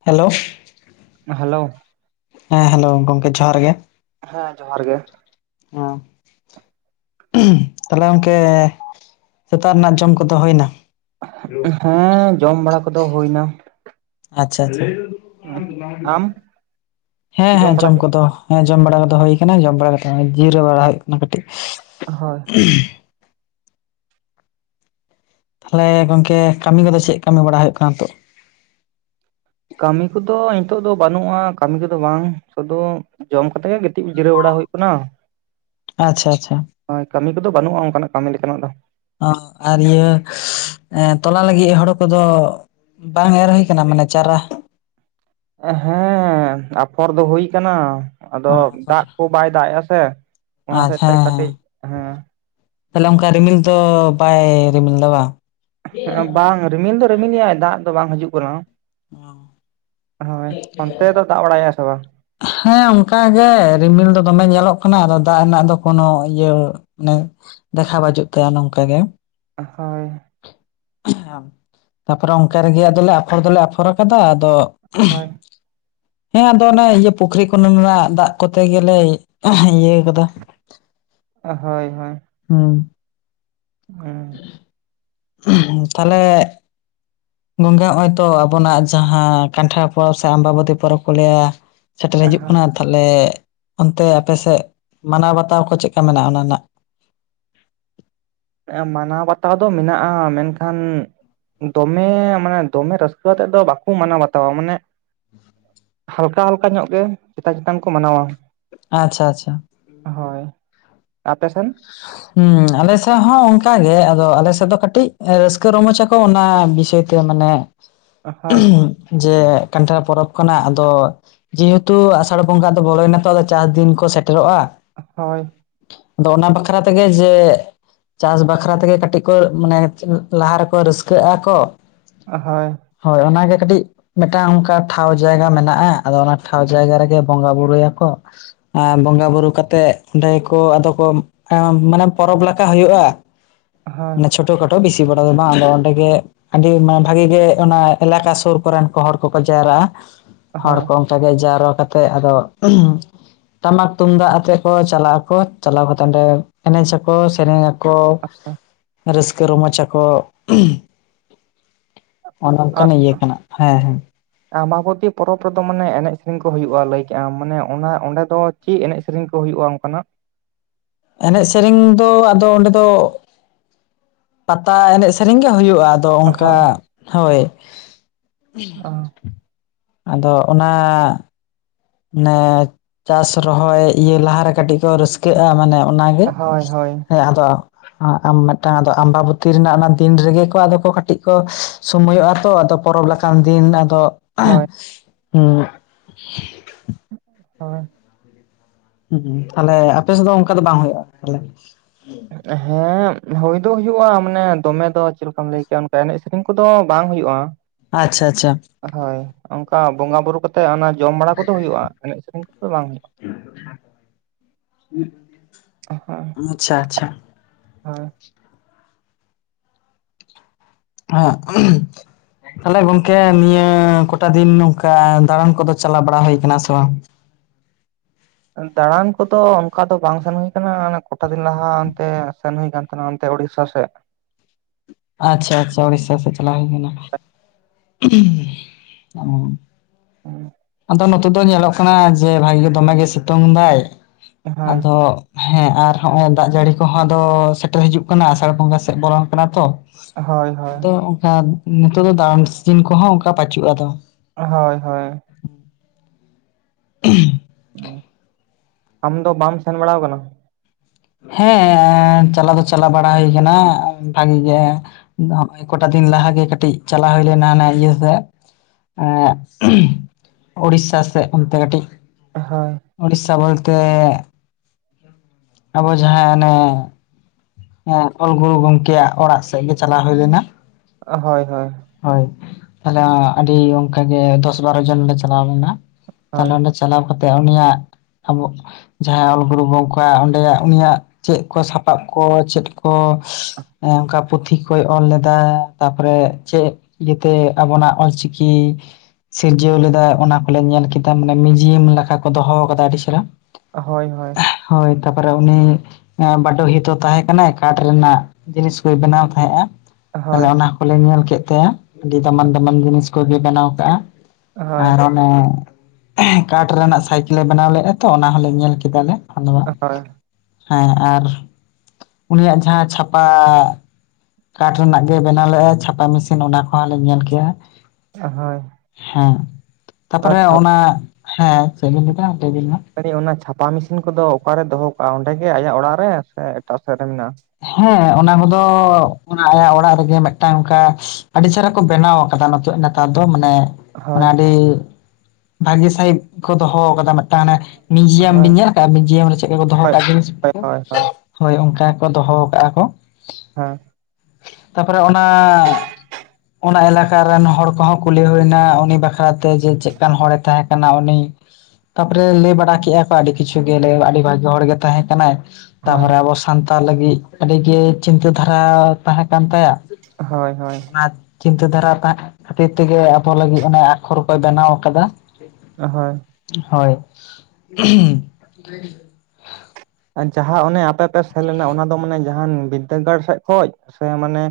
Hello hello ᱦᱮᱸ hello ᱜᱚᱢᱠᱮ ᱡᱚᱦᱟᱨ ᱜᱮ ᱦᱮᱸ ᱡᱚᱦᱟᱨ ᱜᱮ ᱦᱚᱸ ᱛᱟᱦᱞᱮ ᱜᱚᱝᱠᱮ ᱥᱮᱛᱟᱜ ᱨᱮᱱᱟᱜ ᱡᱚᱢ ᱠᱚᱫᱚ ᱦᱩᱭ ᱮᱱᱟ ᱦᱮᱸ ᱡᱚᱢ ᱵᱟᱲᱟ ᱠᱚᱫᱚ ᱦᱩᱭ ᱱᱟ ᱟᱪᱪᱷᱟ ᱟᱪᱪᱷᱟ ᱟᱢ ᱦᱮᱸ ᱦᱮᱸ ᱵᱟᱲᱟ ᱡᱚᱢ ᱠᱮᱫ ᱠᱚᱫᱚ ᱦᱮᱸ ᱡᱚᱢ ᱵᱟᱲᱟ ᱠᱚᱫᱚ ᱦᱩᱭ ᱠᱟᱱᱟ ᱡᱚᱢ ᱵᱟᱲᱟ ᱠᱟᱛᱮ ᱡᱤᱨᱟᱹᱣ ᱵᱟᱲᱟ ᱦᱩᱭᱩᱜ ᱠᱟᱱᱟ ᱠᱟᱹᱴᱤᱡ ᱦᱳᱭ ᱩᱸᱦᱩ ᱛᱟᱦᱚᱞᱮ ᱜᱚᱝᱠᱮ ᱠᱟᱹᱢᱤ ᱠᱚᱫᱚ ᱪᱮᱫ ᱠᱟᱹᱢᱤ ᱵᱟᱲᱟ ᱦᱩᱭᱩᱜ ᱠᱟᱱᱟ ᱱᱤᱛᱚᱜ ᱠᱟᱹᱢᱤ ᱠᱚᱫᱚ ᱱᱤᱛᱚᱜ ᱫᱚ ᱵᱟᱹᱱᱩᱜᱼᱟ ᱠᱟᱹᱢᱤ ᱠᱚᱫᱚ ᱵᱟᱝ ᱥᱩᱫᱩ ᱡᱚᱢ ᱠᱟᱛᱮ ᱜᱮ ᱜᱤᱛᱤᱡ ᱡᱤᱨᱟᱹᱣ ᱵᱟᱲᱟ ᱦᱩᱭᱩᱜ ᱠᱟᱱᱟ ᱟᱪᱪᱷᱟ ᱟᱪᱪᱷᱟ ᱦᱳᱭ ᱠᱟᱹᱢᱤ ᱠᱚᱫᱚ ᱵᱟᱹᱱᱩᱜᱼᱟ ᱚᱱᱠᱟᱱᱟᱜ ᱠᱟᱹᱢᱤ ᱞᱮᱠᱟᱱᱟᱜ ᱫᱚ ᱟᱨ ᱤᱭᱟᱹ ᱛᱚᱞᱟ ᱞᱟᱹᱜᱤᱫ ᱦᱳᱲ ᱠᱚᱫᱚ ᱵᱟᱝ ᱮᱨ ᱦᱩᱭ ᱠᱟᱱᱟ ᱢᱟᱱᱮ ᱪᱟᱨᱟ ᱦᱮᱸ ᱟᱯᱷᱚᱨ ᱫᱚ ᱦᱩᱭ ᱠᱟᱱᱟ ᱟᱫᱚ ᱟᱪᱪᱷᱟ ᱫᱟᱜ ᱠᱚ ᱵᱟᱭ ᱫᱟᱜ ᱮᱼᱟ ᱥᱮ ᱚᱱᱟ ᱦᱮᱸ ᱥᱮᱛ ᱛᱮ ᱠᱟᱹᱴᱤᱡ ᱦᱮᱸ ᱛᱟᱦᱚᱞᱮ ᱚᱱᱠᱟ ᱨᱤᱢᱤᱞ ᱫᱚ ᱵᱟᱭ ᱨᱤᱢᱤᱞ ᱮᱫᱟ ᱵᱟᱝ ᱦᱮᱸ ᱮ ᱵᱟᱝ ᱨᱤᱢᱤᱞ ᱫᱚ ᱨᱤᱢᱤᱞᱮᱟᱭ ᱫᱟᱜ ᱫᱚ ᱵᱟᱝ ᱦᱤᱡᱩᱜ ᱠᱟᱱᱟ ᱦᱳᱭ ᱚᱱᱛᱮ ᱫᱚ ᱫᱟᱜ ᱵᱟᱲᱟᱭᱟ ᱥᱮ ᱵᱟᱝ? ᱦᱮᱸ ᱚᱱᱠᱟᱜᱮ ᱨᱤᱢᱤᱞ ᱫᱚ ᱫᱚᱢᱮ ᱧᱮᱞᱚᱜ ᱠᱟᱱᱟ ᱟᱫᱚ ᱫᱟᱜ ᱨᱮᱱᱟᱜ ᱫᱚ ᱠᱳᱚᱱᱚ ᱤᱭᱟᱹ ᱢᱟᱱᱮ ᱫᱮᱠᱷᱟᱣ ᱵᱟᱡᱩᱜ ᱛᱟᱭᱟ ᱱᱚᱝᱠᱟ ᱜᱮ ᱦᱳᱭ ᱩᱸᱦᱩ ᱛᱟᱨᱯᱚᱨᱮ ᱚᱱᱠᱟ ᱨᱮᱜᱮ ᱟᱫᱚᱞᱮ ᱟᱯᱷᱚᱨ ᱫᱚᱞᱮ ᱟᱯᱷᱚᱨ ᱟᱠᱟᱫᱟ ᱟᱫᱚ ᱩᱸᱦᱩ ᱦᱳᱭ ᱦᱮᱸ ᱟᱫᱚ ᱚᱱᱮ ᱤᱭᱟᱹ ᱯᱩᱠᱷᱨᱤ ᱠᱚ ᱨᱮᱱᱟᱜ ᱫᱟᱜ ᱠᱚᱛᱮ ᱜᱮᱞᱮ ᱮᱻ ᱦᱮᱸ ᱤᱭᱟᱹ ᱠᱟᱫᱟ ᱦᱳᱭ ᱦᱳᱭ ᱦᱮᱸ ᱦᱮᱸ ᱦᱩᱸ ᱛᱟᱦᱚᱞᱮ ᱜᱚᱝᱠᱮ ᱦᱚᱸᱜᱼᱚᱭ ᱛᱚ ᱟᱵᱚᱱᱟᱜ ᱡᱟᱦᱟᱸ ᱠᱟᱱᱴᱷᱟᱲ ᱯᱚᱨᱚᱵᱽ ᱥᱮ ᱟᱢᱵᱟᱵᱚᱛᱤ ᱯᱚᱨᱚᱵᱽ ᱠᱚ ᱞᱟᱹᱭᱟ ᱥᱮᱴᱮᱨ ᱦᱤᱡᱩᱜ ᱠᱟᱱᱟ ᱛᱟᱦᱚᱞᱮ ᱚᱱᱛᱮ ᱟᱯ ᱥᱮᱫ ᱢᱟᱱᱟᱣ ᱵᱟᱛᱟᱣ ᱠᱚ ᱪᱮᱫ ᱞᱮᱠᱟ ᱢᱮᱱᱟᱜᱼᱟ ᱚᱱᱟ ᱱᱟᱜ ᱮ ᱢᱟᱱᱟᱣ ᱵᱟᱛᱟᱣ ᱫᱚ ᱢᱮᱱᱟᱜᱼᱟ ᱢᱮᱱᱠᱷᱟᱱ ᱫᱚᱢᱮ ᱢᱟᱱᱮ ᱫᱚᱢᱮ ᱨᱟᱹᱥᱠᱟᱹ ᱟᱛᱮᱫ ᱫᱚ ᱵᱟᱠᱚ ᱢᱟᱱᱟᱣ ᱵᱟᱛᱟᱣᱟ ᱢᱟᱱᱮ ᱦᱟᱞᱠᱟ ᱦᱟᱞᱠᱟ ᱧᱚᱜ ᱜᱮ ᱪᱮᱛᱟᱱ ᱪᱮᱛᱟᱱ ᱠᱚ ᱢᱟᱱᱟᱣᱼᱟ ᱟᱪᱪᱷᱟ ᱟᱪᱪᱷᱟ ᱦᱳᱭ ᱟᱯᱮᱥᱮᱱ [unintelligible] ᱦᱸ ᱟᱞᱮᱥᱮᱫ ᱦᱚᱸ ᱚᱱᱠᱟ ᱜᱮ ᱟᱫᱚ ᱟᱞᱮᱥᱮᱫ ᱫᱚ ᱠᱟᱹᱴᱤᱡ ᱨᱟᱹᱥᱠᱟᱹ ᱨᱚᱢᱚᱚᱡ ᱟᱠᱚ ᱚᱱᱟ ᱵᱤᱥᱚᱭ ᱛᱮ ᱢᱟᱱᱮ ᱦᱳᱭ ᱩᱦᱸ ᱡᱮ ᱠᱟᱱᱴᱷᱟᱲ ᱯᱚᱨᱚᱵᱽ ᱠᱟᱱᱟ ᱟᱫᱚ ᱡᱮᱦᱮᱛᱩ ᱟᱥᱟᱲ ᱵᱚᱸᱜᱟ ᱫᱚ ᱵᱚᱞᱚᱭᱮᱱᱟ ᱛᱚ ᱟᱫᱚ ᱪᱟᱥ ᱫᱤᱱ ᱠᱚ ᱥᱮᱴᱮᱨᱚᱜᱼᱟ ᱦᱳᱭ ᱟᱫᱚ ᱚᱱᱟ ᱵᱟᱠᱷᱨᱟ ᱛᱮᱜᱮ ᱡᱮ ᱪᱟᱥ ᱵᱟᱠᱷᱨᱟ ᱛᱮᱜᱮ ᱠᱟᱹᱴᱤᱡ ᱠᱚ ᱢᱟᱱᱮ ᱞᱟᱦᱟ ᱨᱮᱠᱚ ᱨᱟᱹᱥᱠᱟᱹᱟᱠᱚ ᱦᱳᱭ ᱦᱳᱭ ᱚᱱᱟᱜᱮ ᱠᱟᱹᱴᱤᱡ ᱢᱤᱫᱴᱟᱝ ᱚᱱᱠᱟ ᱴᱷᱟᱶ ᱡᱟᱭᱜᱟ ᱢᱮᱱᱟᱜᱼᱟ ᱟᱫᱚ ᱚᱱᱟ ᱴᱷᱟᱶ ᱡᱟᱭᱜᱟ ᱨᱮᱜᱮ ᱵᱚᱸᱜᱟ ᱵᱩᱨᱩᱭᱟᱠᱚ ᱟ ᱵᱚᱸᱜᱟ ᱵᱩᱨᱩ ᱠᱟᱛᱮᱫ ᱚᱸᱰᱮ ᱠᱚ ᱟᱫᱚ ᱠᱚ ᱢᱟᱱᱮ ᱯᱚᱨᱚᱵᱽ ᱞᱮᱠᱟ ᱦᱩᱭᱩᱜᱼᱟ ᱦᱳᱭ ᱢᱟᱱᱮ ᱪᱷᱚ ᱴᱚ ᱠᱷᱟᱴᱚ ᱵᱤᱥᱤ ᱵᱟᱲᱟ ᱢᱟ ᱟᱸᱰᱮ ᱚᱸᱰᱮᱜ ᱜᱮ ᱟᱹᱰᱤ ᱢᱟ ᱵᱷᱟᱜᱤ ᱜᱮ ᱚᱱᱟ ᱮᱞᱟᱠᱟ ᱥᱩᱨ ᱠᱚᱨᱮᱱ ᱠᱚ ᱦᱚᱲ ᱠᱚᱠᱚ ᱡᱟᱣᱨᱟᱜᱼᱟ ᱦᱚᱲ ᱦᱳᱭ ᱠᱚ ᱮᱴᱟᱜᱮ ᱡᱟᱣᱨᱟ ᱠᱟᱛᱮᱜ ᱟᱫᱚ ᱩᱦᱸᱻ ᱴᱟᱢᱟᱠ ᱛᱩᱢᱫᱟᱜ ᱟᱛᱮᱜ ᱠᱚ ᱪᱟᱞᱟᱜ ᱟᱠᱚ ᱪᱟᱞᱟᱣ ᱠᱟᱛᱮ ᱚᱸᱰᱮ ᱮᱱᱮᱡ ᱟᱠᱚ ᱥᱮᱨᱮᱧ ᱟᱠᱚ ᱨᱟᱹᱥᱠᱟᱹ ᱨᱚᱢᱚᱡ ᱟᱠᱚ ᱩᱦᱸ ᱚᱱᱮ ᱚᱱᱠᱱᱟᱜ ᱤᱭᱟᱹ ᱠᱟᱱᱟ ᱦᱮᱸ ᱟᱢᱟᱵᱚᱛᱤ ᱯᱚᱨᱚᱵᱽ ᱨᱮᱫᱚ ᱢᱟᱱᱮ ᱮᱱᱮᱡ ᱥᱮᱨᱮᱧ ᱠᱚ ᱦᱩᱭᱩᱜᱼᱟ ᱞᱟᱹᱭ ᱠᱮᱜᱼᱟᱢ ᱢᱟᱱᱮ ᱚᱱᱟ ᱚᱸᱰᱮ ᱫᱚ ᱪᱮᱫ ᱮᱱᱮᱡ ᱥᱮᱨᱮᱧ ᱠᱚ ᱦᱩᱭᱩᱜᱼᱟ ᱚᱱᱠᱟᱱᱟᱜ? ᱮᱱᱮᱡ ᱥᱮᱨᱮᱧ ᱫᱚ ᱟᱫᱚ ᱚᱸᱰᱮ ᱫᱚ ᱯᱟᱛᱟ ᱮᱱᱮᱡ ᱥᱮᱨᱮᱧ ᱜᱮ ᱦᱩᱭᱩᱜᱼᱟ, ᱟᱫᱚ ᱚᱱᱠᱟ ᱦᱳᱭ ᱦᱳᱭ [unintelligible] ᱟᱫᱚ ᱚᱱᱟ ᱱᱮ ᱪᱟᱥ ᱨᱚᱦᱚᱭ ᱤᱭᱟᱹ ᱞᱟᱦᱟᱨᱮ ᱠᱟᱹᱴᱤᱡ ᱠᱚ ᱨᱟᱹᱥᱠᱟᱹᱜᱼᱟ, ᱢᱟᱱᱮ ᱚᱱᱟᱜᱮ ᱦᱳᱭ ᱦᱳᱭ ᱦᱮᱸ ᱟᱫᱚ ᱟᱸ ᱟᱢ ᱢᱤᱫᱴᱟᱝ ᱟᱫᱚ ᱟᱢᱵᱟᱵᱚᱛᱤ ᱨᱮᱱᱟᱜ ᱚᱱᱟ ᱫᱤᱱ ᱨᱮᱜᱮ ᱠᱚ ᱟᱫᱚ ᱠᱚ ᱠᱟᱹᱴᱤᱡ ᱠᱚ ᱥᱚᱢᱚᱭᱚᱜ-ᱟ ᱛᱚ ᱟᱫᱚ ᱯᱚᱨᱚᱵᱽ ᱞᱮᱠᱟᱱ ᱫᱤᱱ ᱟᱫᱚ ᱦᱳᱭ ᱦᱳᱭ ᱦᱩᱸ ᱛᱟᱦᱚᱞᱮ ᱟᱯᱮ ᱥᱮᱫ ᱫᱚ ᱚᱱᱠᱟ ᱫᱚ ᱵᱟᱝ ᱦᱩᱭᱩᱜᱼᱟ ᱛᱟᱦᱚᱞᱮ ᱦᱮᱸ ᱦᱩᱭ ᱫᱚ ᱦᱩᱭᱩᱜᱼᱟ ᱢᱟᱱᱮ ᱫᱚᱢᱮ ᱫᱚ ᱪᱮᱫ ᱞᱮᱠᱟᱢ ᱞᱟᱹᱭ ᱠᱮᱭᱟ ᱚᱱᱠᱟ ᱮᱱᱮᱡ ᱩᱱ ᱠᱚᱫᱚ ᱵᱟᱝ ᱦᱩᱭᱩᱜᱼᱟ, ᱟᱪᱪᱷᱟ ᱟᱪᱪᱷᱟ, ᱦᱳᱭ ᱚᱱᱠᱟ ᱵᱚᱸᱜᱟ ᱵᱩᱨᱩ ᱠᱟᱛᱮ ᱛᱮ ᱚᱱᱟ ᱡᱚᱢ ᱵᱟᱲᱟ ᱠᱚᱫᱚ ᱦᱩᱭᱩᱜᱼᱟ ᱮᱱᱮᱡ ᱥᱮᱨᱮᱧ ᱠᱚᱫᱚ ᱵᱟᱝ ᱦᱩᱭᱩᱜᱼᱟ, [unintelligible] ᱟᱪᱪᱷᱟ ᱟᱪᱷᱟ, ᱦᱳᱭ [unintelligible] ᱛᱟᱦᱚᱞᱮ ᱜᱚᱝᱠᱮ ᱱᱤᱭᱟᱹ ᱠᱚᱴᱟ ᱫᱤᱱ ᱱᱚᱝᱠᱟ ᱫᱟᱬᱟᱱ ᱠᱚᱫᱚ ᱪᱟᱞᱟᱣ ᱵᱟᱲᱟ ᱦᱩᱭ ᱠᱟᱱᱟ ᱥᱮ ᱵᱟᱝ? ᱫᱟᱬᱟᱱ ᱠᱚᱫᱚ ᱚᱱᱠᱟ ᱫᱚ ᱵᱟᱝ ᱥᱮᱱ ᱦᱩᱭ ᱠᱟᱱᱟ ᱟᱱᱮ ᱠᱚᱴᱟ ᱫᱤᱱ ᱞᱟᱦᱟ ᱚᱱᱛᱮ ᱥᱮᱱ ᱦᱩᱭ ᱠᱟᱱ ᱚᱱᱮ ᱚᱱᱛᱮ ᱩᱲᱤᱥᱥᱟ ᱥᱮᱫ, ᱟᱪᱪᱷᱟ ᱟᱪᱪᱷᱟ ᱩᱲᱤᱥᱟ ᱥᱮᱫ ᱪᱟᱞᱟᱣ ᱦᱩᱭ ᱞᱮᱱᱟ? [unintelligible] ᱚ ᱚ ᱟᱫᱚ ᱱᱚᱛᱮ ᱫᱚ ᱧᱮᱞᱚᱜ ᱠᱟᱱᱟ ᱡᱮ ᱵᱷᱟᱜᱮ ᱜᱮ ᱫᱚᱢᱮ ᱜᱮ ᱥᱤᱛᱩᱝ ᱫᱟᱭ, ᱟᱫᱚ ᱦᱳᱭ ᱦᱮᱸ ᱟᱨ ᱦᱚᱸᱜ ᱚᱭ ᱫᱟᱜ ᱡᱟᱹᱲᱤ ᱠᱚᱦᱚᱸ ᱟᱫᱚ ᱥᱮᱴᱮᱨ ᱦᱤᱡᱩᱜ ᱠᱟᱱᱟ ᱟᱥᱟᱲ ᱵᱚᱸᱜᱟ ᱥᱮᱫ ᱵᱚᱞᱚᱱ ᱠᱟᱱᱟ ᱛᱚ ᱦᱳᱭ ᱦᱳᱭ ᱟᱫᱚ ᱚᱱᱠᱟ ᱱᱤᱛᱳᱜ ᱫᱚ ᱫᱟᱬᱟᱱ ᱥᱤᱡᱤᱱ ᱠᱚᱦᱚᱸ ᱚᱱᱠᱟ ᱵᱟᱪᱩᱜᱼᱟᱫᱚ, ᱦᱳᱭ ᱦᱳᱭ, [unintelligible] ᱩᱸ ᱟᱢ ᱫᱚ ᱵᱟᱢ ᱥᱮᱱ ᱵᱟᱲᱟᱣ ᱟᱠᱟᱱᱟ? ᱦᱮᱸ ᱪᱟᱞᱟᱣ ᱫᱚ ᱪᱟᱞᱟ ᱵᱟᱲᱟ ᱦᱩᱭ ᱠᱟᱱᱟ ᱵᱷᱟᱜᱤ ᱜᱮ, ᱱᱚᱜ-ᱚᱭ ᱠᱚᱴᱟ ᱫᱤᱱ ᱞᱟᱦᱟᱜᱮ ᱠᱟᱹᱴᱤᱡ ᱪᱟᱞᱟᱣ ᱦᱩᱭ ᱞᱮᱱᱟ ᱦᱟᱱᱮ ᱤᱭᱟᱹ ᱥᱮᱫ, ᱮᱸ ᱳᱲᱤᱥᱥᱟ ᱥᱮᱫ ᱚᱱᱛᱮ ᱠᱟᱹᱴᱤᱡ, ᱦᱳᱭ, ᱳᱲᱤᱥᱥᱟ ᱵᱳᱞᱛᱮ ᱟᱵᱚ ᱡᱟᱦᱟᱸ ᱟᱱᱮ ᱚᱞ ᱜᱩᱨᱩ ᱜᱚᱢᱠᱮᱭᱟᱜ ᱚᱲᱟᱜ ᱥᱮᱫ ᱜᱮ ᱪᱟᱞᱟᱣ ᱦᱩᱭ ᱞᱮᱱᱟ, ᱦᱳᱭ ᱦᱳᱭ, ᱦᱳᱭ ᱛᱟᱦᱚᱞᱮ ᱟᱹᱰᱤ ᱚᱱᱠᱟᱜᱮ ᱫᱚᱥ ᱵᱟᱨᱚ ᱡᱚᱱ ᱞᱮ ᱪᱟᱞᱟᱣ ᱞᱮᱱᱟ, ᱦᱳᱭ ᱛᱟᱦᱞᱮ ᱚᱸᱰᱮ ᱪᱟᱞᱟᱣ ᱠᱟᱛᱮᱜ ᱩᱱᱤᱭᱟᱜ ᱟᱵᱚᱜ ᱡᱟᱦᱟᱸ ᱚᱞ ᱜᱩᱨᱩ ᱜᱚᱢᱠᱮᱣᱟᱜ ᱚᱸᱰᱮᱭᱟᱜ ᱩᱱᱤᱭᱟᱜ ᱪᱮᱫ ᱠᱚ ᱥᱟᱯᱟᱵ ᱠᱚ ᱪᱮᱫ ᱠᱚ ᱚᱱᱠᱟ ᱯᱩᱛᱷᱤ ᱠᱚᱭ ᱚᱞ ᱞᱮᱫᱟ, ᱛᱟᱨᱯᱚᱨᱮ ᱪᱮᱫ ᱤᱭᱟᱹᱛᱮ ᱟᱵᱚᱱᱟᱜ ᱚᱞᱪᱤᱠᱤ ᱥᱤᱨᱡᱟᱹᱣ ᱞᱮᱫᱟ ᱚᱱᱟ ᱠᱚᱞᱮ ᱧᱮᱞ ᱠᱮᱫᱟ, ᱢᱟᱱᱮ ᱢᱤᱣᱡᱤᱭᱟᱢ ᱞᱮᱠᱟ ᱠᱚ ᱫᱚᱦᱚ ᱟᱠᱟᱫᱟ ᱟᱹᱰᱤ ᱪᱮᱨᱦᱟ᱾ ᱦᱳᱭ ᱦᱳᱭ, ᱦᱳᱭ ᱛᱟ ᱯᱚᱨᱮ ᱩᱱᱤ ᱮᱸ ᱵᱟᱰᱳᱦᱤ ᱛᱚ ᱛᱟᱦᱮᱸ ᱠᱟᱱᱟᱭ ᱠᱟᱴ ᱨᱮᱱᱟᱜ ᱡᱤᱱᱤᱥ ᱠᱚᱭ ᱵᱮᱱᱟᱣ ᱛᱟᱦᱮᱸᱫᱼᱟ᱾ ᱛᱟᱦᱚᱞᱮ ᱦᱳᱭ ᱚᱱᱟ ᱠᱚᱞᱮ ᱧᱮᱞ ᱠᱮᱫ ᱛᱟᱭᱟ ᱟᱹᱰᱤ ᱫᱟᱢᱟᱱ ᱫᱟᱢᱟᱱ ᱡᱤᱱᱤᱥ ᱠᱚᱜᱮᱭ ᱵᱮᱱᱟᱣ ᱠᱟᱜᱼᱟ, ᱦᱳᱭ ᱟᱨ ᱚᱱᱮ [unintelligible] ᱠᱟᱴ ᱨᱮᱱᱟᱜ ᱥᱟᱭᱠᱮᱞᱮ ᱵᱮᱱᱟᱣ ᱞᱮᱫᱼᱟ ᱛᱚ ᱚᱱᱟ ᱦᱚᱞᱮ ᱧᱮᱞ ᱠᱮᱫᱟᱞᱮ, ᱟᱫᱚ ᱵᱟᱝ ᱦᱳᱭ ᱦᱮᱸ ᱟᱨ ᱩᱱᱤᱭᱟᱜ ᱡᱟᱦᱟᱸ ᱪᱷᱟᱯᱟ ᱠᱟᱴ ᱨᱮᱱᱟᱜ ᱜᱮ ᱵᱮᱱᱟᱣ ᱞᱮᱫᱼᱟᱭ ᱪᱷᱟᱯᱟ ᱢᱮᱥᱤᱱ ᱚᱱᱟ ᱠᱚᱦᱚᱸ ᱞᱮ ᱧᱮᱞ ᱠᱮᱜᱼᱟ, ᱦᱳᱭ ᱦᱮᱸ ᱛᱟᱯᱚᱨᱮ ᱚᱱᱟ ᱦᱮᱸ ᱪᱮᱫ ᱵᱮᱱ ᱫᱤᱱ ᱞᱮᱵᱤᱱ ᱢᱟ [unintelligible] ᱚᱱᱟ ᱪᱷᱟᱯᱟ ᱢᱮᱥᱤᱱ ᱠᱚᱫᱚ ᱚᱠᱟᱨᱮ ᱫᱚᱦᱚ ᱠᱟᱜᱼᱟ ᱚᱸᱰᱮ ᱜᱮ ᱟᱭᱟᱜ ᱚᱲᱟᱜ ᱨᱮ, ᱥᱮ ᱮᱴᱟᱜ ᱥᱮᱫ ᱨᱮ ᱢᱮᱱᱟᱜᱼᱟ? ᱦᱮᱸ ᱚᱱᱟ ᱠᱚᱫᱚ ᱟᱭᱟᱜ ᱚᱲᱟᱜ ᱨᱮᱜᱮ ᱢᱤᱫᱴᱟᱝ ᱚᱱᱠᱟ ᱟᱹᱰᱤ ᱪᱮᱦᱨᱟ ᱠᱚ ᱵᱮᱱᱟᱣ ᱟᱠᱟᱫᱟ ᱱᱤᱛᱚᱜ ᱱᱮᱛᱟᱨ ᱫᱚ ᱢᱟᱱᱮ ᱢᱟᱱᱮ ᱦᱳᱭ ᱟᱹᱰᱤ ᱵᱷᱟᱹᱜᱤ ᱥᱟᱹᱦᱤᱡ ᱠᱚ ᱫᱚᱦᱚ ᱟᱠᱟᱫᱟ ᱢᱮᱫᱴᱟᱝ ᱟᱱᱮ ᱢᱤᱭᱩᱡᱤᱭᱟᱢ ᱦᱳᱭ ᱵᱤᱱ ᱧᱮᱞ ᱟᱠᱟᱫᱼᱟ ᱢᱤᱭᱡᱤᱭᱟᱢ ᱪᱮᱫ ᱞᱮᱠᱟ ᱠᱚ ᱫᱚᱦᱚ ᱦᱳᱭ ᱠᱟᱜᱼᱟ ᱡᱤᱱᱤᱥ ᱦᱳᱭ ᱠᱚ ᱦᱳᱭ ᱦᱳᱭ ᱚᱱᱠᱟ ᱫᱚᱦᱚ ᱠᱟᱜᱼᱟ ᱠᱚ᱾ ᱦᱮᱸ ᱛᱟᱯᱚᱨᱮ ᱚᱱᱟ ᱚᱱᱟ ᱮᱞᱟᱠᱟ ᱨᱮᱱ ᱦᱚᱲ ᱠᱚᱦᱚᱸ ᱠᱩᱞᱤ ᱦᱩᱭᱱᱟ ᱩᱱᱤ ᱵᱟᱠᱷᱨᱟ ᱛᱮ ᱡᱮ ᱪᱮᱫ ᱞᱮᱠᱟᱱ ᱦᱚᱲᱮ ᱛᱟᱦᱮᱸ ᱠᱟᱱᱟ ᱩᱱᱤ ᱛᱟᱯᱚᱨᱮ ᱞᱟᱹᱭ ᱵᱟᱲᱟ ᱠᱮᱫᱼᱟ ᱠᱚ ᱟᱹᱰᱤ ᱠᱤᱪᱷᱩ ᱜᱮ ᱟᱹᱰᱤ ᱵᱷᱟᱜᱤ ᱦᱚᱲ ᱜᱮ ᱛᱟᱦᱮᱸ ᱠᱟᱱᱟᱭ᱾ ᱦᱳᱭ ᱛᱟᱯᱚᱨᱮ ᱟᱵᱚ ᱥᱟᱱᱛᱟᱲ ᱞᱟᱹᱜᱤᱫ ᱟᱹᱰᱤᱜᱮ ᱪᱤᱱᱛᱟᱹ ᱫᱷᱟᱨᱟ ᱛᱟᱦᱮᱸ ᱠᱟᱱ ᱛᱟᱭᱟ? ᱦᱳᱭ ᱦᱳᱭ ᱚᱱᱟ ᱪᱤᱱᱛᱟᱹ ᱫᱷᱟᱨᱟ ᱛᱟ ᱠᱷᱟᱹᱛᱤᱨ ᱛᱮᱜᱮ ᱟᱵᱚ ᱞᱟᱹᱜᱤᱫ ᱚᱱᱮ ᱟᱠᱷᱚᱨ ᱠᱚ ᱵᱮᱱᱟᱣ ᱠᱟᱫᱟ᱾ ᱮᱸ ᱦᱳᱭ ᱦᱳᱭ [unintelligible] ᱡᱟᱦᱟᱸ ᱚᱱᱮ ᱯᱮ ᱯᱮ ᱥᱮᱱ ᱞᱮᱱᱟ ᱚᱱᱟ ᱫᱚ ᱢᱟᱱᱮ ᱡᱟᱦᱟᱸᱱ ᱵᱤᱫᱽᱫᱟᱹᱜᱟᱲ ᱥᱮᱫ ᱠᱷᱚᱡ ᱥᱮ, ᱢᱟᱱᱮ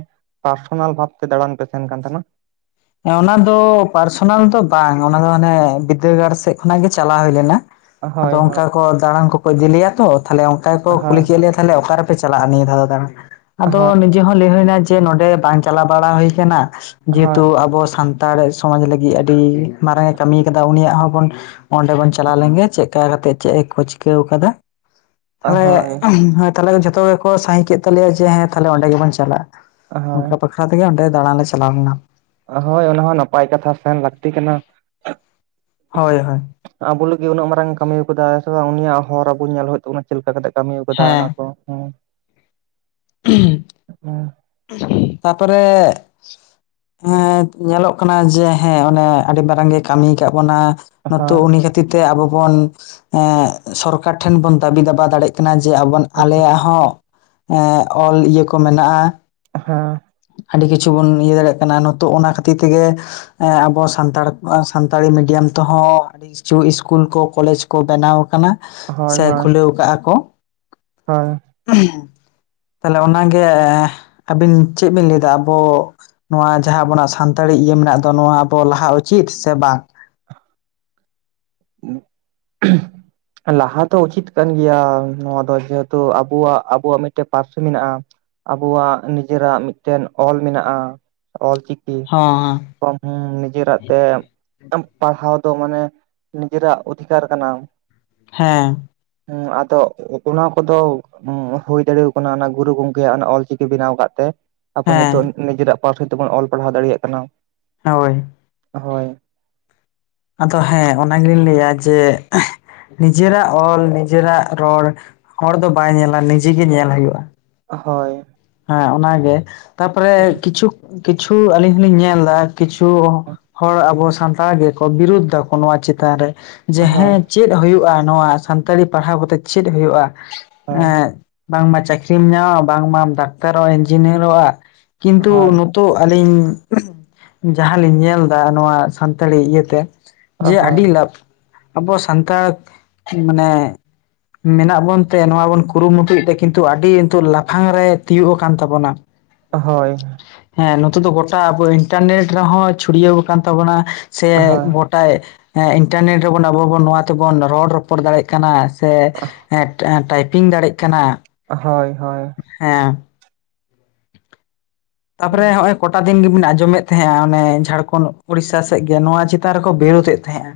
ᱯᱟᱨᱥᱚᱱᱟᱞ ᱵᱷᱟᱵ ᱛᱮ ᱫᱟᱬᱟᱱ ᱯᱮ ᱥᱮᱱ ᱠᱟᱱ ᱛᱟᱦᱮᱱᱟ? ᱚᱱᱟ ᱫᱚ ᱯᱟᱨᱥᱚᱱᱟᱞ ᱫᱚ ᱵᱟᱝ ᱚᱱᱟ ᱫᱚ ᱚᱱᱮ ᱵᱤᱫᱽᱫᱟᱹᱜᱟᱲ ᱥᱮᱜ ᱠᱷᱚᱱᱟᱜ ᱜᱮ ᱪᱟᱞᱟᱣ ᱦᱩᱭ ᱞᱮᱱᱟ᱾ ᱟᱫᱚ ᱦᱳᱭ ᱦᱳᱭ ᱚᱱᱠᱟ ᱠᱚ ᱫᱟᱬᱟᱱ ᱠᱚᱠᱚ ᱤᱫᱤ ᱞᱮᱭᱟ ᱛᱚ ᱛᱟᱦᱚᱞᱮ ᱚᱱᱠᱟ ᱜᱮᱠᱚ ᱦᱳᱭ ᱠᱩᱞᱤ ᱠᱮᱫ ᱞᱮᱭᱟ, ᱛᱟᱦᱚᱞᱮ ᱚᱠᱟ ᱨᱮ ᱯᱮ ᱪᱟᱞᱟᱜᱼᱟ ᱱᱤᱭᱟᱹ ᱫᱷᱟᱣ ᱫᱚ ᱫᱟᱬᱟᱱ, ᱟᱫᱚ ᱦᱳᱭ ᱱᱤᱡᱮ ᱦᱚᱸ ᱞᱟᱹᱭ ᱦᱩᱭᱱᱟ ᱡᱮ ᱱᱚᱰᱮ ᱵᱟᱝ ᱪᱟᱞᱟ ᱵᱟᱲᱟ ᱦᱩᱭ ᱠᱟᱱᱟ᱾ ᱦᱳᱭ ᱡᱮᱦᱮᱛᱩ ᱟᱵᱚ ᱥᱟᱱᱛᱟᱲ ᱥᱚᱢᱟᱡᱽ ᱞᱟᱹᱜᱤᱜ ᱟᱹᱰᱤ ᱢᱟᱨᱟᱝ ᱮ ᱠᱟᱹᱢᱤ ᱠᱟᱫᱟ, ᱩᱱᱤᱭᱟᱜ ᱦᱚᱸ ᱵᱚᱱ ᱚᱸᱰᱮ ᱵᱚᱱ ᱪᱟᱞᱟᱣ ᱞᱮᱱ ᱜᱮ ᱪᱮᱜᱠᱟ ᱠᱟᱛᱮᱜ ᱪᱮᱫ ᱮ ᱠᱚ ᱪᱤᱠᱟᱹᱣ ᱠᱟᱫᱟ᱾ ᱦᱳᱭ ᱦᱮᱸ ᱛᱟᱦᱚᱞᱮ ᱡᱷᱚᱛᱚ ᱜᱮᱠᱚ ᱥᱟᱭ ᱠᱮᱜ ᱛᱟᱞᱮᱭᱟ ᱡᱮ ᱦᱮᱸ ᱛᱟᱦᱚᱞᱮ ᱚᱱᱰᱮ ᱜᱮᱵᱚᱱ ᱪᱟᱞᱟᱜᱼᱟ᱾ ᱦᱳᱭ ᱚᱱᱠᱟ ᱵᱟᱠᱷᱨᱟ ᱛᱮᱜᱮ ᱚᱸᱰᱮ ᱫᱟᱬᱟᱱ ᱞᱮ ᱪᱟᱞᱟᱣ ᱞᱮᱱᱟ᱾ ᱦᱳᱭ ᱚᱱᱟ ᱦᱚᱸ ᱱᱟᱯᱟᱭ ᱠᱟᱛᱷᱟ ᱥᱮᱱ ᱞᱟᱹᱠᱛᱤ ᱠᱟᱱᱟ᱾ ᱦᱳᱭᱻᱦᱳᱭᱻ᱾ ᱟᱵᱚ ᱞᱟᱹᱜᱤᱜ ᱩᱱᱟᱹᱜ ᱢᱟᱨᱟᱝ ᱮ ᱠᱟᱹᱢᱤ ᱠᱟᱫᱟ, ᱥᱮ ᱵᱟᱝ ᱩᱱᱤᱭᱟᱜ ᱦᱚᱨ ᱟᱵᱚ ᱧᱮᱞ ᱦᱩᱭᱩᱜ ᱛᱟᱵᱚᱱᱟ᱾ ᱪᱮᱫ ᱞᱮᱠᱟ ᱠᱟᱛᱮᱜ ᱠᱟᱹᱢᱤ ᱠᱟᱫᱟ ᱚᱱᱟ ᱠᱚ ᱦᱮᱸ᱾ ᱦᱩᱸ ᱦᱮᱸ ᱛᱟᱯᱚᱨᱮ ᱦᱮᱸ ᱧᱮᱞᱚᱜ ᱠᱟᱱᱟ ᱡᱮ ᱦᱮᱸ ᱚᱱᱮ ᱟᱹᱰᱤ ᱢᱟᱨᱟᱝ ᱜᱮ ᱠᱟᱹᱢᱤ ᱠᱟᱜ ᱵᱚᱱᱟ, ᱱᱤᱛᱳᱜ ᱦᱳᱭ ᱩᱱᱤ ᱠᱷᱟ ᱠᱷᱟᱹᱛᱤᱨ ᱛᱮ ᱟᱵᱚ ᱵᱚᱱ ᱮᱸ ᱥᱚᱨᱠᱟᱨ ᱴᱷᱮᱱ ᱵᱚᱱ ᱫᱟᱹᱵᱤ ᱫᱟᱵᱟ ᱫᱟᱲᱮᱜ ᱠᱟᱱᱟ ᱡᱮ ᱟᱵᱚ ᱟᱞᱮᱭᱟᱜ ᱦᱚᱸ ᱚᱞ ᱤᱭᱟᱹ ᱠᱚ ᱢᱮᱱᱟᱜᱼᱟ᱾ ᱦᱮᱸᱻ᱾ ᱟᱹᱰᱤ ᱠᱤᱪᱷᱩ ᱵᱚᱱ ᱤᱭᱟᱹ ᱫᱟᱲᱮᱜ ᱠᱟᱱᱟ, ᱱᱤᱛᱚᱜ ᱚᱱᱟ ᱠᱷᱟᱹᱛᱤᱨ ᱛᱮᱜᱮ ᱟᱵᱚ ᱥᱟᱱᱛᱟᱲ ᱥᱟᱱᱛᱟᱲᱤ ᱢᱤᱰᱤᱭᱟᱢ ᱛᱮᱦᱚᱸ ᱠᱤᱪᱷᱩ ᱤᱥᱠᱩᱞ ᱠᱚ ᱠᱚᱞᱮᱡᱽ ᱠᱚ ᱵᱮᱱᱟᱣ ᱠᱟᱱᱟ ᱾ ᱦᱳᱭᱻᱦᱳᱭᱻ᱾ ᱚᱠᱟᱜᱼᱟᱠᱚ ᱦᱳᱭ ᱛᱟᱦᱚᱞᱮ ᱚᱱᱟᱜᱮ ᱟᱹᱵᱤᱱ ᱪᱮᱜ ᱵᱤᱱ ᱞᱟᱹᱭᱫᱟ ᱟᱵᱚ ᱱᱚᱣᱟ ᱡᱟᱦᱟᱸ ᱟᱵᱚᱱᱟᱜ ᱥᱟᱱᱛᱟᱲᱤ ᱤᱭᱟᱹ ᱢᱮᱱᱟᱜ ᱫᱚ ᱱᱚᱣᱟ ᱟᱵᱚ ᱞᱟᱦᱟ ᱩᱪᱤᱛ ᱥᱮ ᱵᱟᱝ? [unintelligible] [inaudible] ᱞᱟᱦᱟ ᱫᱚ ᱩᱪᱤᱛ ᱠᱟᱱ ᱜᱮᱭᱟ ᱱᱚᱣᱟ ᱫᱚ, ᱡᱮᱦᱮᱛᱩ ᱟᱵᱚᱣᱟᱜ ᱟᱵᱚᱣᱟᱜ ᱢᱤᱫᱴᱟᱝ ᱯᱟᱹᱨᱥᱤ ᱢᱮᱱᱟᱜᱼᱟ᱾ ᱟᱵᱚᱣᱟᱜ ᱱᱤᱡᱮᱨᱟᱜ ᱢᱤᱫᱴᱮᱱ ᱚᱞ ᱢᱮᱱᱟᱜᱼᱟ, ᱚᱞ ᱪᱤᱠᱤ᱾ ᱦᱚᱸᱦᱮᱸ, [unintelligible] ᱱᱤᱡᱮᱨᱟᱜ ᱛᱮᱢ ᱯᱟᱲᱦᱟᱣ ᱫᱚ ᱢᱟᱱᱮ ᱱᱤᱡᱮᱨᱟᱜ ᱚᱫᱷᱤᱠᱟᱨ ᱠᱟᱱᱟ᱾ ᱦᱮᱸ᱾ ᱦᱩᱸ ᱟᱫᱚ ᱚᱱᱟ ᱠᱚᱫᱚ ᱦᱳᱭ ᱫᱟᱲᱮ ᱠᱟᱱᱟ ᱚᱱᱟ ᱜᱩᱨᱩ ᱜᱚᱝᱠᱮᱭᱟᱜ ᱚᱱᱟ ᱚᱞᱪᱤᱠᱤ ᱵᱮᱱᱟᱣ ᱠᱟᱜ ᱛᱮ᱾ ᱟᱵᱚ ᱦᱮᱸ ᱱᱤᱛᱚᱜ ᱱᱤᱡᱮᱨᱟᱜ ᱯᱟᱹᱨᱥᱤ ᱛᱮᱵᱚᱱ ᱚᱞ ᱯᱟᱲᱦᱟᱣ ᱫᱟᱲᱮᱭᱟᱜ ᱠᱟᱱᱟ᱾ ᱦᱳᱭ᱾ ᱦᱳᱭ᱾ ᱟᱫᱚ ᱦᱮᱸ ᱚᱱᱟᱜᱤᱞᱤᱧ ᱞᱮᱭᱟ ᱡᱮ ᱱᱤᱡᱮᱨᱟᱜ ᱚᱞ, ᱱᱤᱡᱮᱨᱟᱜ ᱨᱚᱲ, ᱦᱚᱲ ᱫᱚ ᱵᱟᱭ ᱧᱮᱞᱟ ᱱᱤᱡᱮᱜᱮ ᱧᱮᱞ ᱦᱳᱭᱳᱜᱼᱟ᱾ ᱦᱳᱭ᱾ ᱦᱮᱸ ᱚᱱᱟᱜᱮ ᱛᱟᱯᱚᱨᱮ ᱠᱤᱪᱷᱩ, ᱠᱤᱪᱷᱩ ᱟᱹᱞᱤᱧ ᱦᱚᱞᱤᱧ ᱧᱮᱞ ᱫᱟ ᱠᱤᱪᱷᱩ ᱦᱚᱲ ᱟᱵᱚ ᱥᱟᱱᱛᱟᱲ ᱜᱮᱠᱚ ᱵᱤᱨᱩᱫᱽ ᱫᱟᱠᱚ ᱱᱚᱣᱟ ᱪᱮᱛᱟᱱ ᱨᱮ᱾ ᱡᱮ ᱦᱳᱭ ᱦᱮᱸ ᱪᱮᱫ ᱦᱩᱭᱩᱜᱼᱟ ᱱᱚᱣᱟ, ᱥᱟᱱᱛᱟᱲᱤ ᱯᱟᱲᱦᱟᱣ ᱠᱟᱛᱮᱜ ᱪᱮᱫ ᱦᱩᱭᱩᱜᱼᱟ, ᱦᱳᱭ ᱮᱜ ᱵᱟᱝᱢᱟ ᱪᱟᱹᱠᱷᱨᱤᱢ ᱧᱟᱢᱟ ᱵᱟᱝᱢᱟ ᱰᱟᱠᱛᱟᱨᱚᱜᱼᱟ, ᱤᱧᱡᱤᱱᱤᱭᱟᱨᱚᱜᱼᱟ ᱠᱤᱱᱛᱩ ᱦᱳᱭ ᱱᱩ ᱛᱚ ᱟᱹᱞᱤᱧ ᱡᱟᱦᱟᱸ ᱞᱤᱧ ᱧᱮᱞᱫᱟ ᱱᱚᱣᱟ ᱥᱟᱱᱛᱟᱲᱤ ᱤᱭᱟᱹᱛᱮ ᱦᱳᱭ ᱡᱮ ᱟᱹᱰᱤ ᱞᱟᱵᱷ ᱟᱵᱚ ᱥᱟᱱᱛᱟᱲ ᱢᱟᱱᱮ ᱢᱮᱱᱟᱜ ᱵᱚᱱ ᱛᱮ ᱱᱚᱣᱟ ᱵᱚᱱ ᱠᱩᱨᱩᱢᱩᱴᱩᱭᱮᱫ ᱛᱮ ᱠᱤᱱᱛᱩ ᱟᱹᱰᱤ ᱱᱤᱛᱚᱜ ᱞᱟᱯᱷᱟᱝ ᱨᱮ ᱛᱤᱭᱳᱜ ᱟᱠᱟᱱ ᱛᱟᱵᱚᱱᱟ᱾ ᱦᱳᱭ ᱦᱮᱸ ᱱᱤᱛᱚᱜ ᱫᱚ ᱜᱚᱴᱟ ᱟᱵᱚ ᱤᱱᱴᱟᱨᱱᱮᱴ ᱨᱮᱦᱚᱸ ᱪᱷᱩᱲᱭᱟᱹᱣ ᱟᱠᱟᱱ ᱛᱟᱵᱚᱱᱟ ᱥᱮ ᱛᱟᱭ ᱤᱱᱴᱟᱨᱱᱮᱴ ᱨᱮᱵᱚᱱ ᱟᱵᱚ ᱵᱚᱱ ᱱᱚᱣᱟ ᱛᱮᱵᱚᱱ ᱨᱚᱲ ᱨᱚᱯᱚᱲ ᱫᱟᱲᱮᱭᱟᱜ ᱠᱟᱱᱟ ᱥᱮ ᱴᱟᱭᱯᱤᱝ ᱫᱟᱲᱮᱜ ᱠᱟᱱᱟ ᱦᱳᱭ ᱦᱳᱭ ᱦᱮᱸ ᱛᱟᱯᱚᱨᱮ ᱦᱚᱜᱼᱚᱭ ᱠᱚᱴᱟ ᱫᱤᱱ ᱜᱤᱵᱤᱱ ᱟᱸᱡᱚᱢᱮᱫ ᱛᱟᱦᱮᱸᱜᱼᱟ ᱚᱱᱮ ᱡᱷᱟᱲᱠᱷᱚᱸᱰ ᱩᱲᱤᱥᱥᱟ ᱥᱮᱜ ᱜᱮ ᱱᱚᱣᱟ ᱪᱮᱛᱟᱱ ᱨᱮᱠᱚ ᱵᱮᱨᱳᱫ ᱮ ᱛᱟᱦᱮᱸᱜᱼᱟ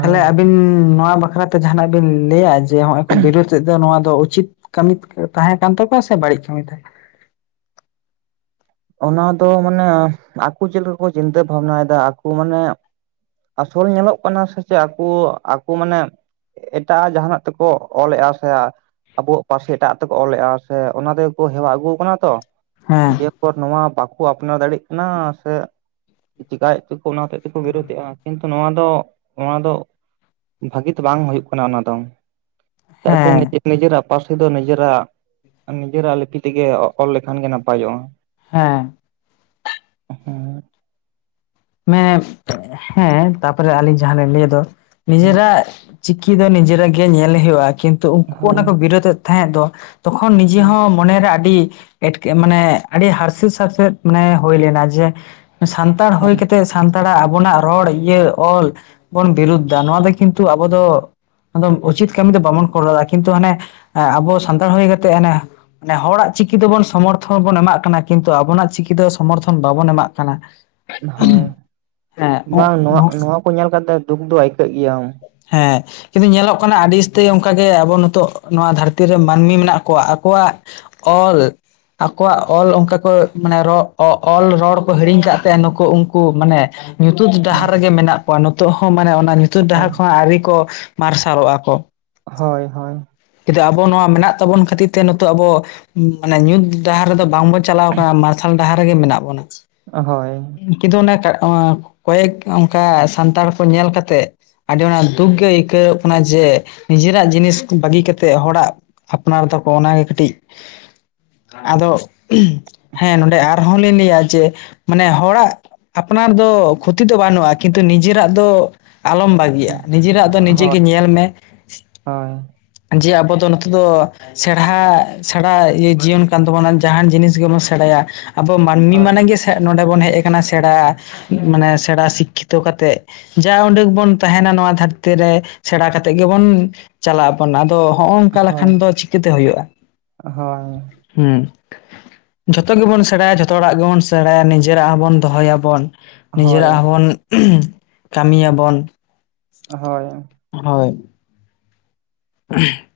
ᱛᱟᱞᱦᱮ ᱟᱵᱤᱱ ᱱᱚᱣᱟ ᱵᱟᱠᱷᱨᱟᱛᱮ ᱡᱟᱦᱟᱱᱟᱜ ᱵᱤᱱ ᱞᱟᱹᱭᱟ ᱡᱮ ᱦᱚᱜᱼᱚᱭ ᱠᱚ ᱵᱤᱨᱚᱫᱮᱫ ᱫᱚ ᱱᱚᱣᱟ ᱫᱚ ᱩᱪᱤᱛ ᱠᱟᱹᱢᱤ ᱛᱟᱦᱮᱸ ᱠᱟᱱ ᱛᱟᱠᱚᱣᱟ ᱥᱮ ᱵᱟᱹᱲᱤᱡ ᱠᱟᱹᱢᱤ ᱛᱟᱦᱮᱸ ᱚᱱᱟ ᱫᱚ ᱢᱟᱱᱮ ᱟᱠᱚ ᱪᱮᱫ ᱞᱮᱠᱟ ᱠᱚ ᱪᱤᱱᱛᱟᱹ ᱵᱷᱟᱵᱱᱟᱭᱮᱫᱟ ᱟᱠᱚ ᱢᱟᱱᱮ ᱟᱥᱚᱞᱮ ᱧᱮᱞᱚᱜ ᱠᱟᱱᱟ ᱥᱮ ᱪᱮᱫ ᱟᱠᱚ ᱟᱠᱚ ᱢᱟᱱᱮ ᱮᱴᱟᱜ ᱡᱟᱦᱟᱱᱟᱜ ᱛᱮᱠᱚ ᱚᱞᱮᱜᱼᱟ ᱥᱮ ᱟᱵᱚᱣᱟᱜ ᱯᱟᱹᱨᱥᱤ ᱮᱴᱟᱜᱼᱟᱜ ᱛᱮᱠᱚ ᱚᱞᱮᱜᱼᱟ ᱥᱮ ᱚᱱᱟ ᱛᱮᱜᱮ ᱠᱚ ᱦᱮᱣᱟ ᱟᱹᱜᱩ ᱠᱟᱱᱟ ᱛᱚ ᱦᱮᱸ [unintelligible] ᱱᱚᱣᱟ ᱵᱟᱠᱚ ᱟᱯᱱᱟᱨ ᱫᱟᱲᱮᱜ ᱠᱟᱱᱟ ᱥᱮ ᱪᱤᱠᱟᱭᱮ ᱪᱚᱠᱚ ᱚᱱᱟ ᱦᱚᱛᱮᱛ ᱛᱮᱠᱚ ᱠᱤᱨᱳᱫᱮᱜᱼᱟ [unintelligible] ᱱᱚᱣᱟ ᱫᱚ ᱱᱚᱣᱟ ᱫᱚ ᱵᱷᱟᱹᱜᱤ ᱫᱚ ᱵᱟᱝ ᱦᱚᱭᱩᱜ ᱠᱟᱱᱟ ᱚᱱᱟ ᱫᱚ ᱪᱮᱫᱟᱜ ᱥᱮ ᱦᱮᱸ ᱱᱤᱡᱮ ᱱᱤᱡᱮᱨᱟᱜ ᱯᱟᱹᱨᱥᱤ ᱫᱚ ᱱᱤᱡᱮᱨᱟᱜ ᱱᱤᱡᱮᱨᱟᱜ ᱞᱤᱯᱤ ᱛᱮᱜᱮ ᱚᱞ ᱞᱮᱠᱷᱟᱱ ᱜᱮ ᱱᱟᱯᱟᱭᱚᱜᱼᱟ ᱦᱮᱸ [unintelligible] [unintelligible] ᱦᱮᱸ ᱛᱟᱯᱚᱨᱮ ᱟᱹᱞᱤᱧ ᱡᱟᱦᱟᱸ ᱞᱤᱧ ᱞᱟᱹᱭ ᱫᱚ ᱦᱮᱸ ᱱᱤᱡᱮᱨᱟᱜ ᱪᱤᱠᱤ ᱫᱚ ᱱᱤᱡᱮᱨᱟᱜ ᱜᱮ ᱧᱮᱞ ᱦᱳᱭᱳᱜᱼᱟ ᱠᱤᱱᱛᱩ ᱩᱱᱠᱩ ᱚᱱᱟ ᱦᱳᱭ ᱠᱚ ᱵᱤᱨᱳᱫ ᱮᱫ ᱛᱟᱦᱮᱸᱫ ᱫᱚ ᱛᱚᱠᱷᱚᱱ ᱱᱤᱡᱮ ᱦᱳᱭ ᱦᱚᱸ ᱢᱚᱱᱮᱨᱮ ᱟᱹᱰᱤ ᱮᱴᱠᱮ ᱢᱟᱱᱮ ᱟᱹᱰᱤ ᱦᱟᱨᱥᱮᱛ ᱥᱟᱨᱥᱮᱛ ᱢᱟᱱᱮ ᱦᱩᱭ ᱞᱮᱱᱟ ᱡᱮ ᱥᱟᱱᱛᱟᱲ ᱦᱩᱭ ᱦᱳᱭ ᱠᱟᱛᱮ ᱥᱟᱱᱛᱟᱲᱟᱜ ᱟᱵᱚᱱᱟᱜ ᱨᱚᱲ ᱤᱭᱟᱹ ᱚᱞ ᱵᱚᱱ ᱵᱤᱨᱩᱫᱽᱫᱟ ᱱᱚᱣᱟ ᱫᱚ ᱠᱤᱱᱛᱩ ᱟᱵᱚ ᱫᱚ ᱩᱪᱤᱛ ᱠᱟᱹᱢᱤ ᱫᱚ ᱵᱟᱵᱚᱱ ᱠᱚᱨᱟᱣ ᱠᱤᱱᱛᱩ ᱦᱟᱱᱮ ᱟᱵᱚ ᱥᱟᱱᱛᱟᱲ ᱦᱳᱭ ᱠᱟᱛᱮᱜ ᱦᱟᱱᱮ ᱢᱟᱱᱮ ᱦᱚᱲᱟᱜ ᱪᱤᱠᱤ ᱫᱚᱵᱚᱱ ᱥᱚᱢᱚᱨᱛᱷᱚᱱ ᱵᱚᱱ ᱮᱢᱟᱜ ᱠᱟᱱᱟ ᱠᱤᱱᱛᱩ ᱟᱵᱚᱱᱟᱜ ᱪᱤᱠᱤ ᱫᱚ ᱥᱚᱢᱚᱨᱛᱷᱚᱱ ᱵᱟᱵᱚᱱ ᱮᱢᱟᱜ ᱠᱟᱱᱟ [unintelligible] ᱦᱳᱭ ᱦᱮᱸ ᱵᱟᱝ ᱱᱚᱣᱟ ᱱᱚᱣᱟ ᱠᱚ ᱧᱮᱞ ᱠᱟᱛᱮ ᱫᱩᱠ ᱫᱚ ᱟᱹᱭᱠᱟᱹᱜ ᱜᱮᱭᱟᱢ ᱦᱮᱸ ᱠᱤᱱᱛᱩ ᱧᱮᱞᱚᱜ ᱠᱟᱱᱟ ᱟᱹᱰᱤ ᱩᱥᱛᱟᱹᱣ ᱚᱱᱸᱠᱟᱜᱮ ᱟᱵᱚ ᱱᱤᱛᱚᱜ ᱱᱚᱣᱟ ᱫᱷᱟᱹᱨᱛᱤ ᱨᱮ ᱢᱟᱹᱱᱢᱤ ᱢᱮᱱᱟᱜ ᱠᱚᱣᱟ ᱟᱠᱚᱣᱟᱜ ᱚᱞ ᱟᱠᱚᱣᱟᱜ ᱚᱞ ᱚᱱᱠᱟ ᱠᱚ ᱢᱟᱱᱮ ᱨᱚ ᱚ ᱚᱞ ᱨᱚᱲ ᱠᱚ ᱦᱤᱲᱤᱧ ᱠᱟᱫ ᱛᱮ ᱱᱩᱠᱩ ᱩᱱᱠᱩ ᱢᱟᱱᱮ ᱧᱩᱛᱩᱫ ᱰᱟᱦᱟᱨ ᱨᱮᱜᱮ ᱢᱮᱱᱟᱜ ᱠᱚᱣᱟ ᱱᱤᱛᱚᱜ ᱦᱚᱸ ᱢᱟᱱᱮ ᱚᱱᱟ ᱧᱩᱛᱩᱛ ᱦᱳᱭ ᱰᱟᱦᱟᱨ ᱠᱷᱚᱱᱟᱜ ᱟᱣᱹᱨᱤ ᱠᱚ ᱢᱟᱨᱥᱟᱞ ᱚᱜᱼᱟ ᱠᱚ ᱦᱳᱭ ᱦᱳᱭ [unintelligible] ᱟᱵᱚ ᱱᱚᱣᱟ ᱢᱮᱱᱟᱜ ᱛᱟᱵᱚᱱ ᱠᱷᱟᱹᱛᱤᱨ ᱛᱮ ᱱᱤᱛᱚᱜ ᱟᱵᱚ ᱢᱟᱱᱮ ᱧᱩᱛ ᱰᱟᱦᱟᱨ ᱨᱮᱫᱚ ᱵᱟᱝ ᱵᱚ ᱪᱟᱞᱟᱣ ᱟᱠᱟᱱᱟ ᱢᱟᱨᱥᱟᱞ ᱰᱟᱦᱟᱨ ᱨᱮᱜᱮ ᱢᱮᱱᱟᱜ ᱵᱚᱱᱟ ᱦᱳᱭ ᱠᱤᱱᱛᱩ ᱚᱱᱮ ᱠᱚᱭᱮᱠ ᱚᱱᱠᱟ ᱥᱟᱱᱛᱟᱲ ᱠᱚ ᱧᱮᱞ ᱠᱟᱛᱮᱜ ᱟᱹᱰᱤ ᱚᱱᱟ ᱫᱩᱠ ᱜᱮ ᱟᱹᱭᱠᱟᱹᱣᱚᱜ ᱠᱟᱱᱟ ᱡᱮ ᱱᱤᱡᱮᱨᱟᱜ ᱡᱤᱱᱤᱥ ᱵᱟᱹᱜᱤ ᱠᱟᱛᱮᱜ ᱦᱚᱲᱟᱜ ᱟᱯᱱᱟᱨ ᱫᱟᱠᱚ ᱚᱱᱟᱜᱮ ᱠᱟᱹᱴᱤᱡ ᱟᱫᱚ ᱦᱮᱸ ᱱᱚᱸᱰᱮ ᱟᱨᱦᱚᱸ ᱞᱤᱧ ᱞᱮᱭᱟ ᱡᱮ ᱢᱟᱱᱮ ᱦᱚᱲᱟᱜ ᱟᱯᱱᱟᱨ ᱫᱚ ᱠᱷᱚᱛᱤ ᱫᱚ ᱵᱟᱹᱱᱩᱜᱼᱟ ᱠᱤᱱᱛᱩ ᱱᱤᱡᱮ ᱨᱟᱜ ᱫᱚ ᱟᱞᱚᱢ ᱵᱟ ᱱᱤᱡᱮᱨᱟᱜ ᱫᱚ ᱱᱤᱡᱮ ᱦᱳᱭ ᱜᱮ ᱧᱮᱞ ᱢᱮ ᱦᱳᱭ ᱡᱮ ᱟᱵᱚ ᱫᱚ ᱱᱚᱛᱮ ᱫᱚ ᱥᱮᱬᱦᱟ ᱥᱟᱬᱟ ᱤᱭᱟᱹ ᱡᱤᱭᱚᱱ ᱠᱟᱱ ᱛᱟᱵᱚ ᱴᱱᱟ ᱡᱟᱦᱟᱱ ᱡᱤᱱᱤᱥ ᱜᱮ ᱵᱚᱱ ᱥᱮᱬᱟ ᱭᱟ ᱟᱵᱚ ᱢᱟᱹᱱᱢᱤ ᱦᱳᱭ ᱢᱟᱱᱮᱜ ᱜᱮ ᱱᱚᱰᱮ ᱵᱚᱱ ᱦᱮᱜ ᱠᱟᱱᱟ ᱥᱮᱬᱟ ᱢᱟᱱᱮ ᱥᱮᱬᱟ ᱥᱤᱠᱷᱤᱛᱚ ᱠᱟᱛᱮᱜ ᱡᱟ ᱩᱸᱰᱟᱝ ᱵᱚᱱ ᱛᱟᱦᱮ ᱱᱟ ᱱᱚᱣᱟ ᱫᱷᱟᱹᱨᱛᱤ ᱨᱮ ᱥᱮᱬᱟ ᱠᱟᱛᱮᱫ ᱜᱮᱵᱚᱱ ᱪᱟᱞᱟᱜᱼᱟ [unintelligible] ᱟᱫᱚ ᱦᱚᱸᱜᱼᱚ ᱱᱚᱝᱠᱟ ᱦᱳᱭ ᱞᱮᱠᱷᱟᱱ ᱫᱚ ᱪᱤᱠᱟᱹᱛᱮ ᱦᱩᱭᱩᱜᱼᱟ, ᱦᱳᱭ ᱦᱩᱸ ᱡᱷᱚᱛᱚ ᱜᱮᱵᱚᱱ ᱥᱮᱬᱟᱭᱟ ᱡᱷᱚᱛᱚ ᱦᱚᱲᱟᱜ ᱜᱮᱵᱚᱱ ᱥᱮᱬᱟᱭᱟ ᱱᱤᱡᱮᱨᱟᱜ ᱦᱚᱸᱵᱚᱱ ᱫᱚᱦᱚ ᱭᱟ ᱵᱚᱱ ᱦᱳᱭ ᱱᱤᱡᱮᱨᱟᱜ ᱦᱚᱸ ᱵᱚᱱ ᱠᱟᱹᱢᱤᱭᱟᱵᱚᱱ᱾ ᱦᱳᱭ ᱦᱳᱭ [unintelligible]